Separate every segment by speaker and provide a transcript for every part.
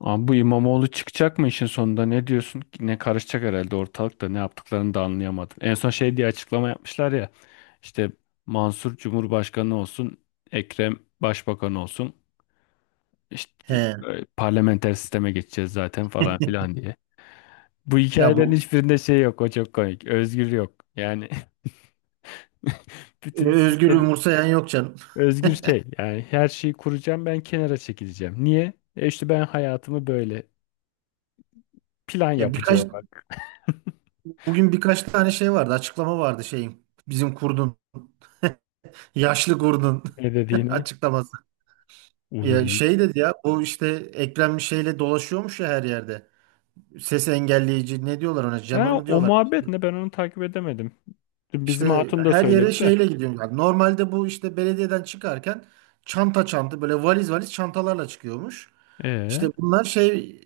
Speaker 1: Abi bu İmamoğlu çıkacak mı işin sonunda, ne diyorsun? Ne karışacak herhalde ortalıkta, ne yaptıklarını da anlayamadım. En son şey diye açıklama yapmışlar ya. İşte Mansur Cumhurbaşkanı olsun, Ekrem Başbakan olsun, işte
Speaker 2: He.
Speaker 1: parlamenter sisteme geçeceğiz zaten falan filan diye. Bu
Speaker 2: Ya
Speaker 1: hikayelerin hiçbirinde şey yok, o çok komik, özgür yok yani. Bütün
Speaker 2: Özgür
Speaker 1: sistemi
Speaker 2: umursayan yok canım.
Speaker 1: özgür şey, yani her şeyi kuracağım ben, kenara çekileceğim. Niye? E işte ben hayatımı böyle plan
Speaker 2: Ya
Speaker 1: yapıcı olarak
Speaker 2: bugün birkaç tane şey vardı. Açıklama vardı şeyin. Bizim kurdun. Yaşlı kurdun.
Speaker 1: ne dediğini.
Speaker 2: Açıklaması.
Speaker 1: Uğur.
Speaker 2: Ya şey dedi ya bu işte Ekrem şeyle dolaşıyormuş ya her yerde. Ses engelleyici ne diyorlar ona? Jammer
Speaker 1: Ha,
Speaker 2: mı
Speaker 1: o
Speaker 2: diyorlar?
Speaker 1: muhabbet ne? Ben onu takip edemedim. Bizim
Speaker 2: İşte
Speaker 1: hatun da
Speaker 2: her yere
Speaker 1: söyledi de.
Speaker 2: şeyle gidiyormuş. Yani normalde bu işte belediyeden çıkarken çanta çanta böyle valiz valiz çantalarla çıkıyormuş. İşte
Speaker 1: Ee,
Speaker 2: bunlar şey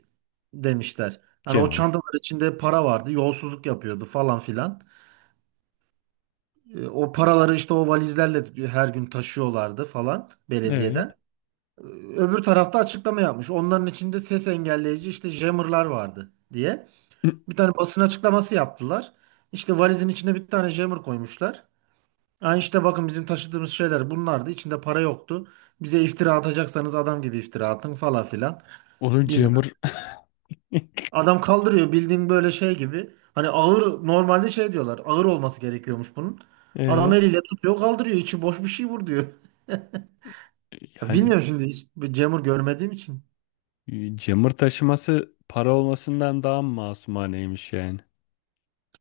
Speaker 2: demişler. Hani o
Speaker 1: Cem'in.
Speaker 2: çantalar içinde para vardı, yolsuzluk yapıyordu falan filan. O paraları işte o valizlerle her gün taşıyorlardı falan
Speaker 1: Ee,
Speaker 2: belediyeden. E, Öbür tarafta açıklama yapmış. Onların içinde ses engelleyici işte jammerlar vardı diye. Bir tane basın açıklaması yaptılar. İşte valizin içine bir tane jammer koymuşlar. Yani işte bakın bizim taşıdığımız şeyler bunlardı. İçinde para yoktu. Bize iftira atacaksanız adam gibi iftira atın falan filan.
Speaker 1: Onun
Speaker 2: Bilmem.
Speaker 1: Cemur.
Speaker 2: Adam kaldırıyor bildiğin böyle şey gibi. Hani ağır normalde şey diyorlar. Ağır olması gerekiyormuş bunun. Adam
Speaker 1: ee,
Speaker 2: eliyle tutuyor kaldırıyor. İçi boş bir şey vur diyor. Ya
Speaker 1: yani
Speaker 2: bilmiyorum şimdi hiç bir Cemur görmediğim için.
Speaker 1: Cemur taşıması para olmasından daha mı masumaneymiş yani.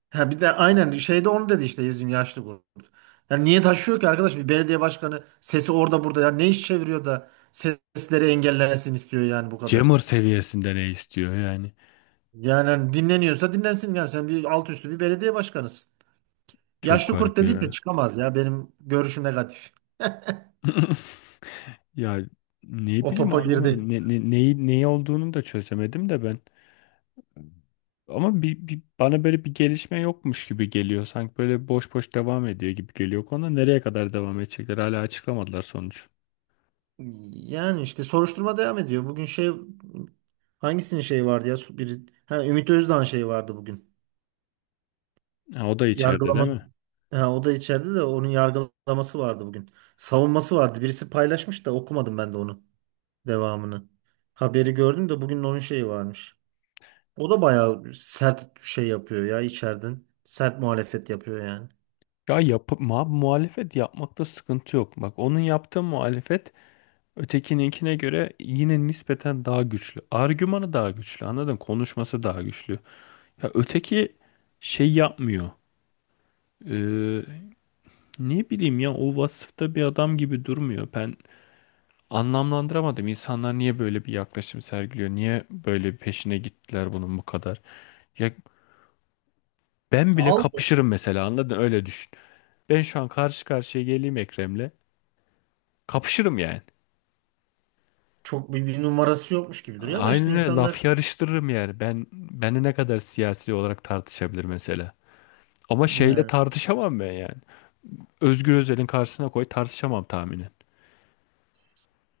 Speaker 2: Ha bir de aynen şeyde onu dedi işte bizim yaşlı kurt. Yani niye taşıyor ki arkadaş? Bir belediye başkanı sesi orada burada ya ne iş çeviriyor da sesleri engellensin istiyor yani, bu kadar.
Speaker 1: Cemur seviyesinde ne istiyor yani?
Speaker 2: Yani hani dinleniyorsa dinlensin, yani sen bir alt üstü bir belediye başkanısın.
Speaker 1: Çok
Speaker 2: Yaşlı kurt
Speaker 1: garip
Speaker 2: dediyse
Speaker 1: ya.
Speaker 2: çıkamaz ya, benim görüşüm negatif.
Speaker 1: Ya ne
Speaker 2: O
Speaker 1: bileyim,
Speaker 2: topa girdi.
Speaker 1: anlamadım. Neyi, neyi olduğunu da çözemedim de ben. Ama bana böyle bir gelişme yokmuş gibi geliyor. Sanki böyle boş boş devam ediyor gibi geliyor konu. Nereye kadar devam edecekler? Hala açıklamadılar sonuç.
Speaker 2: Yani işte soruşturma devam ediyor. Bugün şey, hangisinin şeyi vardı ya? Ümit Özdağ'ın şeyi vardı bugün.
Speaker 1: Ha, o da içeride değil
Speaker 2: Yargılaması.
Speaker 1: mi?
Speaker 2: Ha, o da içeride, de onun yargılaması vardı bugün. Savunması vardı. Birisi paylaşmış da okumadım ben de onu. Devamını. Haberi gördüm de bugün onun şeyi varmış. O da bayağı sert şey yapıyor ya içeriden. Sert muhalefet yapıyor yani.
Speaker 1: Ya yapıp ma muhalefet yapmakta sıkıntı yok. Bak onun yaptığı muhalefet ötekininkine göre yine nispeten daha güçlü. Argümanı daha güçlü. Anladın mı? Konuşması daha güçlü. Ya öteki şey yapmıyor. Ee, ne bileyim ya, o vasıfta bir adam gibi durmuyor. Ben anlamlandıramadım. İnsanlar niye böyle bir yaklaşım sergiliyor? Niye böyle bir peşine gittiler bunun bu kadar? Ya ben bile
Speaker 2: Aldı.
Speaker 1: kapışırım mesela, anladın? Öyle düşün. Ben şu an karşı karşıya geleyim Ekrem'le. Kapışırım yani.
Speaker 2: Çok bir numarası yokmuş gibi duruyor ama işte
Speaker 1: Aynen öyle,
Speaker 2: insanlar,
Speaker 1: laf yarıştırırım yani. Ben beni ne kadar siyasi olarak tartışabilir mesela. Ama şeyle
Speaker 2: yani.
Speaker 1: tartışamam ben yani. Özgür Özel'in karşısına koy, tartışamam tahminen.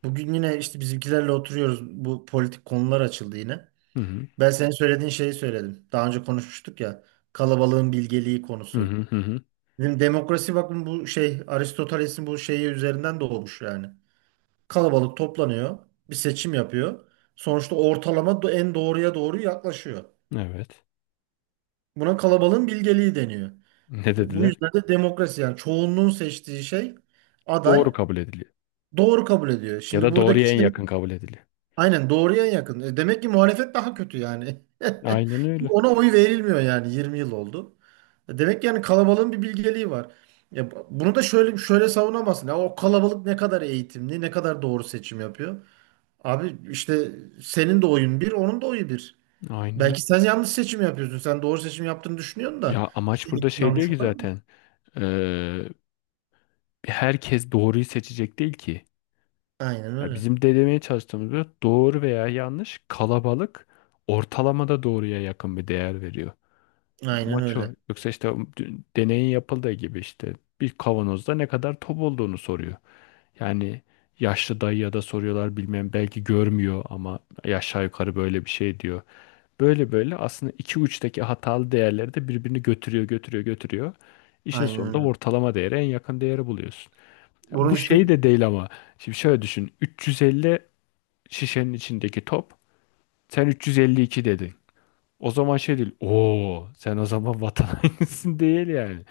Speaker 2: Bugün yine işte bizimkilerle oturuyoruz. Bu politik konular açıldı yine.
Speaker 1: Hı hı.
Speaker 2: Ben senin söylediğin şeyi söyledim. Daha önce konuşmuştuk ya. Kalabalığın bilgeliği
Speaker 1: Hı
Speaker 2: konusu.
Speaker 1: hı hı hı.
Speaker 2: Dedim demokrasi, bakın bu şey Aristoteles'in bu şeyi üzerinden doğmuş yani. Kalabalık toplanıyor. Bir seçim yapıyor. Sonuçta ortalama en doğruya doğru yaklaşıyor.
Speaker 1: Evet.
Speaker 2: Buna kalabalığın bilgeliği deniyor.
Speaker 1: Ne
Speaker 2: Bu
Speaker 1: dediler?
Speaker 2: yüzden de demokrasi, yani çoğunluğun seçtiği şey, aday,
Speaker 1: Doğru kabul ediliyor.
Speaker 2: doğru kabul ediyor.
Speaker 1: Ya
Speaker 2: Şimdi
Speaker 1: da doğruya
Speaker 2: buradaki
Speaker 1: en
Speaker 2: şey,
Speaker 1: yakın kabul ediliyor.
Speaker 2: aynen doğruya yakın. E, demek ki muhalefet daha kötü yani.
Speaker 1: Aynen öyle.
Speaker 2: Ona oy verilmiyor yani. 20 yıl oldu. E, demek ki yani kalabalığın bir bilgeliği var. Ya bunu da şöyle şöyle savunamazsın. Ya o kalabalık ne kadar eğitimli, ne kadar doğru seçim yapıyor. Abi işte senin de oyun bir, onun da oyu bir.
Speaker 1: Aynen
Speaker 2: Belki
Speaker 1: öyle.
Speaker 2: sen yanlış seçim yapıyorsun. Sen doğru seçim yaptığını düşünüyorsun da
Speaker 1: Ya amaç burada
Speaker 2: seninki
Speaker 1: şey değil
Speaker 2: yanlış
Speaker 1: ki
Speaker 2: olan.
Speaker 1: zaten. Ee, herkes doğruyu seçecek değil ki.
Speaker 2: Aynen
Speaker 1: Ya
Speaker 2: öyle.
Speaker 1: bizim de demeye çalıştığımızda doğru veya yanlış, kalabalık ortalamada doğruya yakın bir değer veriyor.
Speaker 2: Aynen
Speaker 1: Amaç o.
Speaker 2: öyle.
Speaker 1: Yoksa işte dün deneyin yapıldığı gibi işte bir kavanozda ne kadar top olduğunu soruyor. Yani yaşlı dayıya da soruyorlar, bilmem belki görmüyor ama aşağı yukarı böyle bir şey diyor. Böyle böyle aslında iki uçtaki hatalı değerleri de birbirini götürüyor, götürüyor, götürüyor. İşin
Speaker 2: Aynen
Speaker 1: sonunda
Speaker 2: öyle.
Speaker 1: ortalama değere en yakın değeri buluyorsun. Ya
Speaker 2: Bunun
Speaker 1: bu
Speaker 2: işte,
Speaker 1: şey de değil ama. Şimdi şöyle düşün. 350 şişenin içindeki top. Sen 352 dedin. O zaman şey değil. Oo, sen o zaman vatan hainisin değil yani.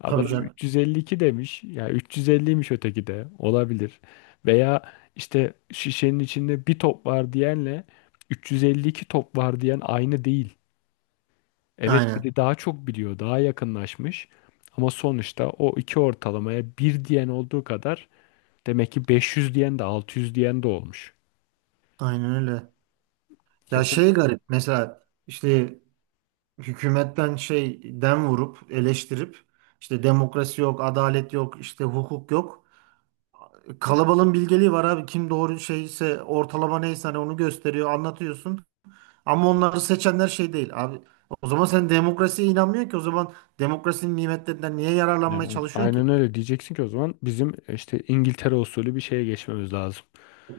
Speaker 1: Ama
Speaker 2: tabii
Speaker 1: adam
Speaker 2: canım.
Speaker 1: 352 demiş. Ya 350'ymiş öteki de. Olabilir. Veya işte şişenin içinde bir top var diyenle 352 top var diyen aynı değil. Evet,
Speaker 2: Aynen.
Speaker 1: biri daha çok biliyor, daha yakınlaşmış. Ama sonuçta o iki ortalamaya bir diyen olduğu kadar demek ki 500 diyen de 600 diyen de olmuş.
Speaker 2: Aynen öyle.
Speaker 1: Ya
Speaker 2: Ya
Speaker 1: bu,
Speaker 2: şey garip mesela, işte hükümetten şey dem vurup eleştirip işte demokrasi yok, adalet yok, işte hukuk yok. Kalabalığın bilgeliği var abi. Kim doğru şeyse, ortalama neyse, hani onu gösteriyor, anlatıyorsun. Ama onları seçenler şey değil abi. O zaman sen demokrasiye inanmıyorsun ki, o zaman demokrasinin nimetlerinden niye yararlanmaya
Speaker 1: yani
Speaker 2: çalışıyorsun ki?
Speaker 1: aynen öyle diyeceksin ki o zaman bizim işte İngiltere usulü bir şeye geçmemiz lazım.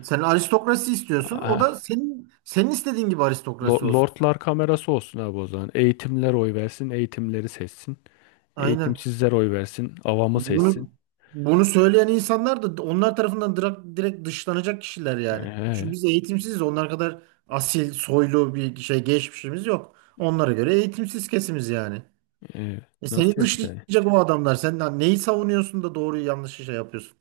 Speaker 2: Sen aristokrasi istiyorsun. O da
Speaker 1: Aa,
Speaker 2: senin istediğin gibi aristokrasi olsun.
Speaker 1: Lordlar kamerası olsun abi o zaman. Eğitimler oy versin, eğitimleri seçsin.
Speaker 2: Aynen.
Speaker 1: Eğitimsizler oy versin, avamı seçsin.
Speaker 2: Bunu bunu söyleyen insanlar da onlar tarafından direkt, direkt dışlanacak kişiler yani. Çünkü
Speaker 1: Ee,
Speaker 2: biz eğitimsiziz. Onlar kadar asil, soylu bir şey geçmişimiz yok. Onlara göre eğitimsiz kesimiz yani.
Speaker 1: e,
Speaker 2: Seni
Speaker 1: nasıl yapacaksın?
Speaker 2: dışlayacak o adamlar. Sen lan neyi savunuyorsun da doğruyu yanlışı şey yapıyorsun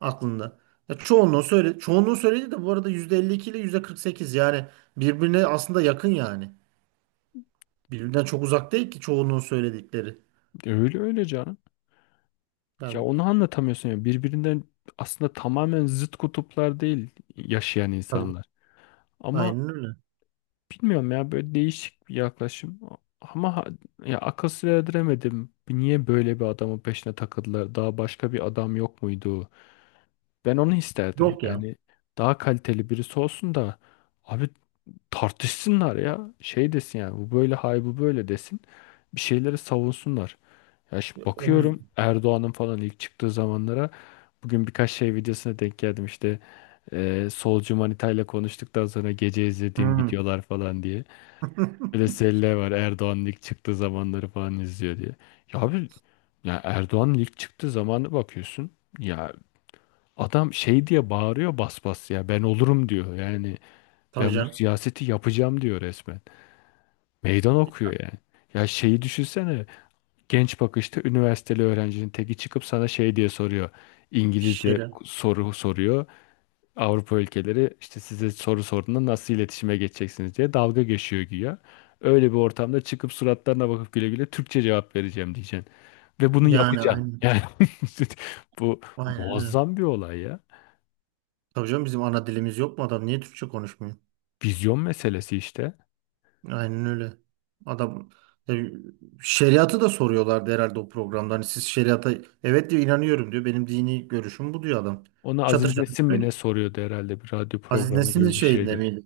Speaker 2: aklında. Ya çoğunluğu söyle, çoğunluğu söyledi de bu arada %52 ile %48 yani birbirine aslında yakın yani. Birbirinden çok uzak değil ki çoğunluğun söyledikleri.
Speaker 1: Öyle öyle canım. Ya
Speaker 2: Yani,
Speaker 1: onu anlatamıyorsun ya. Birbirinden aslında tamamen zıt kutuplar değil yaşayan
Speaker 2: tabii,
Speaker 1: insanlar. Ama
Speaker 2: aynen öyle.
Speaker 1: bilmiyorum ya, böyle değişik bir yaklaşım. Ama ya, akıl sır erdiremedim. Niye böyle bir adamın peşine takıldılar? Daha başka bir adam yok muydu? Ben onu isterdim.
Speaker 2: Yok ya.
Speaker 1: Yani daha kaliteli birisi olsun da abi tartışsınlar ya. Şey desin yani, bu böyle, hay bu böyle desin. Bir şeyleri savunsunlar. Ya şimdi
Speaker 2: O,
Speaker 1: bakıyorum Erdoğan'ın falan ilk çıktığı zamanlara, bugün birkaç şey videosuna denk geldim işte, solcu manitayla konuştuktan sonra gece izlediğim
Speaker 2: hmm.
Speaker 1: videolar falan diye. Böyle selle var, Erdoğan'ın ilk çıktığı zamanları falan izliyor diye. Ya abi, ya Erdoğan'ın ilk çıktığı zamanı bakıyorsun. Ya adam şey diye bağırıyor, bas bas ya ben olurum diyor. Yani
Speaker 2: Tabii
Speaker 1: ben bu
Speaker 2: canım.
Speaker 1: siyaseti yapacağım diyor resmen. Meydan okuyor yani. Ya şeyi düşünsene. Genç bakışta üniversiteli öğrencinin teki çıkıp sana şey diye soruyor. İngilizce
Speaker 2: Şeyle.
Speaker 1: soru soruyor. Avrupa ülkeleri işte size soru sorduğunda nasıl iletişime geçeceksiniz diye dalga geçiyor güya. Öyle bir ortamda çıkıp suratlarına bakıp güle güle Türkçe cevap vereceğim diyeceksin. Ve bunu
Speaker 2: Yani
Speaker 1: yapacaksın.
Speaker 2: aynen.
Speaker 1: Yani bu
Speaker 2: Aynen öyle.
Speaker 1: muazzam bir olay ya.
Speaker 2: Tabii canım, bizim ana dilimiz yok mu adam? Niye Türkçe konuşmuyor?
Speaker 1: Vizyon meselesi işte.
Speaker 2: Aynen öyle. Adam e, şeriatı da soruyorlardı herhalde o programda. Hani siz şeriata, evet diyor, inanıyorum diyor. Benim dini görüşüm bu diyor adam.
Speaker 1: Ona
Speaker 2: Çatır
Speaker 1: Aziz
Speaker 2: çatır
Speaker 1: Nesin mi ne
Speaker 2: söylüyor.
Speaker 1: soruyordu herhalde, bir radyo
Speaker 2: Aziz
Speaker 1: programı
Speaker 2: Nesin'in
Speaker 1: gibi bir
Speaker 2: şeyinde
Speaker 1: şeydi.
Speaker 2: miydi?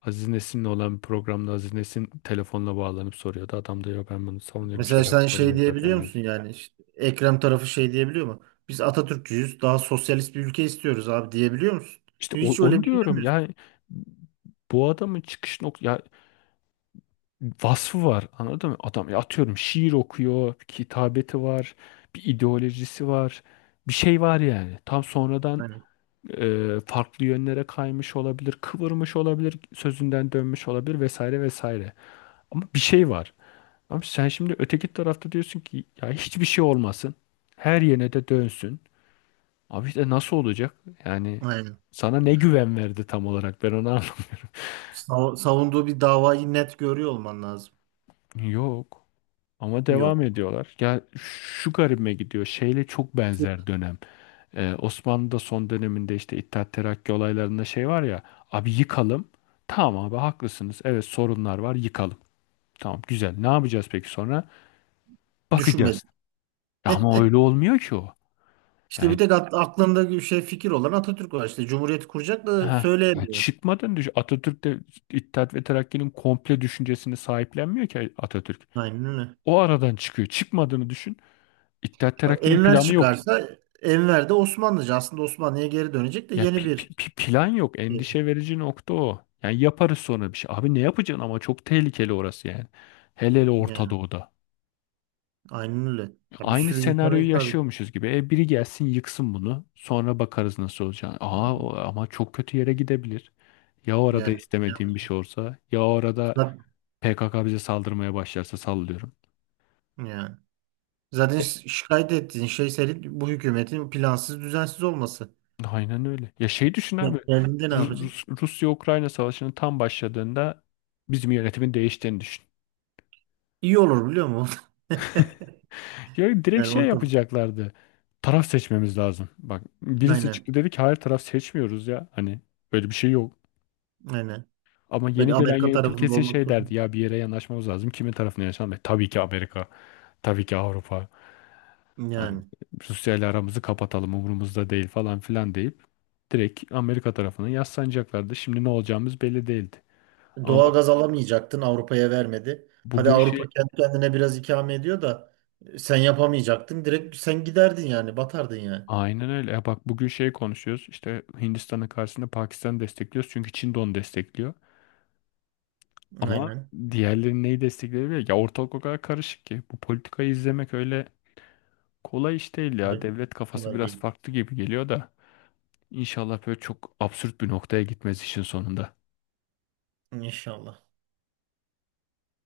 Speaker 1: Aziz Nesin'le olan bir programda Aziz Nesin telefonla bağlanıp soruyordu. Adam diyor ben bunu savunuyorum,
Speaker 2: Mesela sen şey
Speaker 1: savunuyorum zaten
Speaker 2: diyebiliyor
Speaker 1: diyor.
Speaker 2: musun yani? İşte Ekrem tarafı şey diyebiliyor mu? Biz Atatürkçüyüz. Daha sosyalist bir ülke istiyoruz abi, diyebiliyor musun?
Speaker 1: İşte
Speaker 2: Hiç
Speaker 1: onu
Speaker 2: öyle bir şey
Speaker 1: diyorum
Speaker 2: demiyorsun.
Speaker 1: yani. Bu adamın çıkış ya vasfı var, anladın mı? Adam ya atıyorum şiir okuyor, bir kitabeti var, bir ideolojisi var. Bir şey var yani. Tam sonradan
Speaker 2: Aynen.
Speaker 1: farklı yönlere kaymış olabilir, kıvırmış olabilir, sözünden dönmüş olabilir vesaire vesaire. Ama bir şey var. Abi sen şimdi öteki tarafta diyorsun ki ya hiçbir şey olmasın. Her yerine de dönsün. Abi işte nasıl olacak? Yani
Speaker 2: Aynen.
Speaker 1: sana ne güven verdi tam olarak, ben onu anlamadım.
Speaker 2: Savunduğu bir davayı net görüyor olman lazım.
Speaker 1: Yok. Ama devam
Speaker 2: Yok.
Speaker 1: ediyorlar. Ya şu garibime gidiyor. Şeyle çok
Speaker 2: İşte
Speaker 1: benzer dönem. Osmanlı'da son döneminde işte İttihat Terakki olaylarında şey var ya. Abi yıkalım. Tamam abi haklısınız. Evet sorunlar var, yıkalım. Tamam güzel. Ne yapacağız peki sonra?
Speaker 2: düşünmedi.
Speaker 1: Bakacağız. Ya ama öyle olmuyor ki o.
Speaker 2: İşte bir
Speaker 1: Yani
Speaker 2: tek aklında bir şey, fikir olan Atatürk var. İşte Cumhuriyeti kuracak da
Speaker 1: ha, ya
Speaker 2: söyleyemiyor.
Speaker 1: çıkmadan düş. Atatürk de İttihat ve Terakki'nin komple düşüncesini sahiplenmiyor ki Atatürk.
Speaker 2: Aynen öyle.
Speaker 1: O aradan çıkıyor. Çıkmadığını düşün. İttihat Terakki'nin
Speaker 2: Enver
Speaker 1: planı yok.
Speaker 2: çıkarsa, Enver de Osmanlıcı. Aslında Osmanlı'ya geri dönecek de
Speaker 1: Ya
Speaker 2: yeni bir
Speaker 1: plan yok.
Speaker 2: şey.
Speaker 1: Endişe verici nokta o. Yani yaparız sonra bir şey. Abi ne yapacaksın ama, çok tehlikeli orası yani. Hele hele Orta
Speaker 2: Yani,
Speaker 1: Doğu'da.
Speaker 2: aynen öyle. Ya bir
Speaker 1: Aynı
Speaker 2: sürü insana
Speaker 1: senaryoyu
Speaker 2: hitap ediyor.
Speaker 1: yaşıyormuşuz gibi. E biri gelsin yıksın bunu. Sonra bakarız nasıl olacağını. Aa ama çok kötü yere gidebilir. Ya orada
Speaker 2: Yani,
Speaker 1: istemediğim
Speaker 2: yani
Speaker 1: bir şey olsa, ya orada.
Speaker 2: zaten,
Speaker 1: PKK bize saldırmaya başlarsa sallıyorum.
Speaker 2: yani. Zaten şikayet ettiğin şey senin, bu hükümetin plansız düzensiz olması.
Speaker 1: Aynen öyle. Ya şey düşün abi.
Speaker 2: Sen geldiğinde ne yapacaksın?
Speaker 1: Rusya-Ukrayna savaşının tam başladığında bizim yönetimin değiştiğini düşün.
Speaker 2: İyi olur biliyor musun?
Speaker 1: Ya direkt
Speaker 2: Yani
Speaker 1: şey
Speaker 2: ortam.
Speaker 1: yapacaklardı. Taraf seçmemiz lazım. Bak birisi
Speaker 2: Aynen.
Speaker 1: çıktı dedi ki hayır taraf seçmiyoruz ya. Hani böyle bir şey yok.
Speaker 2: Aynen.
Speaker 1: Ama
Speaker 2: Böyle
Speaker 1: yeni gelen
Speaker 2: Amerika
Speaker 1: yönetim
Speaker 2: tarafında
Speaker 1: kesin
Speaker 2: olmak
Speaker 1: şey
Speaker 2: zorunda.
Speaker 1: derdi. Ya bir yere yanaşmamız lazım. Kimin tarafına yanaşalım? E, tabii ki Amerika. Tabii ki Avrupa. Hani
Speaker 2: Yani.
Speaker 1: Rusya ile aramızı kapatalım, umurumuzda değil falan filan deyip direkt Amerika tarafına yaslanacaklardı. Şimdi ne olacağımız belli değildi. Ama bak
Speaker 2: Doğalgaz alamayacaktın. Avrupa'ya vermedi. Hadi
Speaker 1: bugün şey,
Speaker 2: Avrupa kendi kendine biraz ikame ediyor da sen yapamayacaktın. Direkt sen giderdin yani. Batardın yani.
Speaker 1: aynen öyle. Ya bak bugün şey konuşuyoruz. İşte Hindistan'ın karşısında Pakistan destekliyoruz. Çünkü Çin de onu destekliyor. Ama
Speaker 2: Aynen.
Speaker 1: diğerleri neyi destekleyebilir? Ya ortalık o kadar karışık ki. Bu politikayı izlemek öyle kolay iş değil ya.
Speaker 2: Kolay,
Speaker 1: Devlet kafası
Speaker 2: kolay
Speaker 1: biraz
Speaker 2: değil.
Speaker 1: farklı gibi geliyor da. İnşallah böyle çok absürt bir noktaya gitmez işin sonunda.
Speaker 2: İnşallah.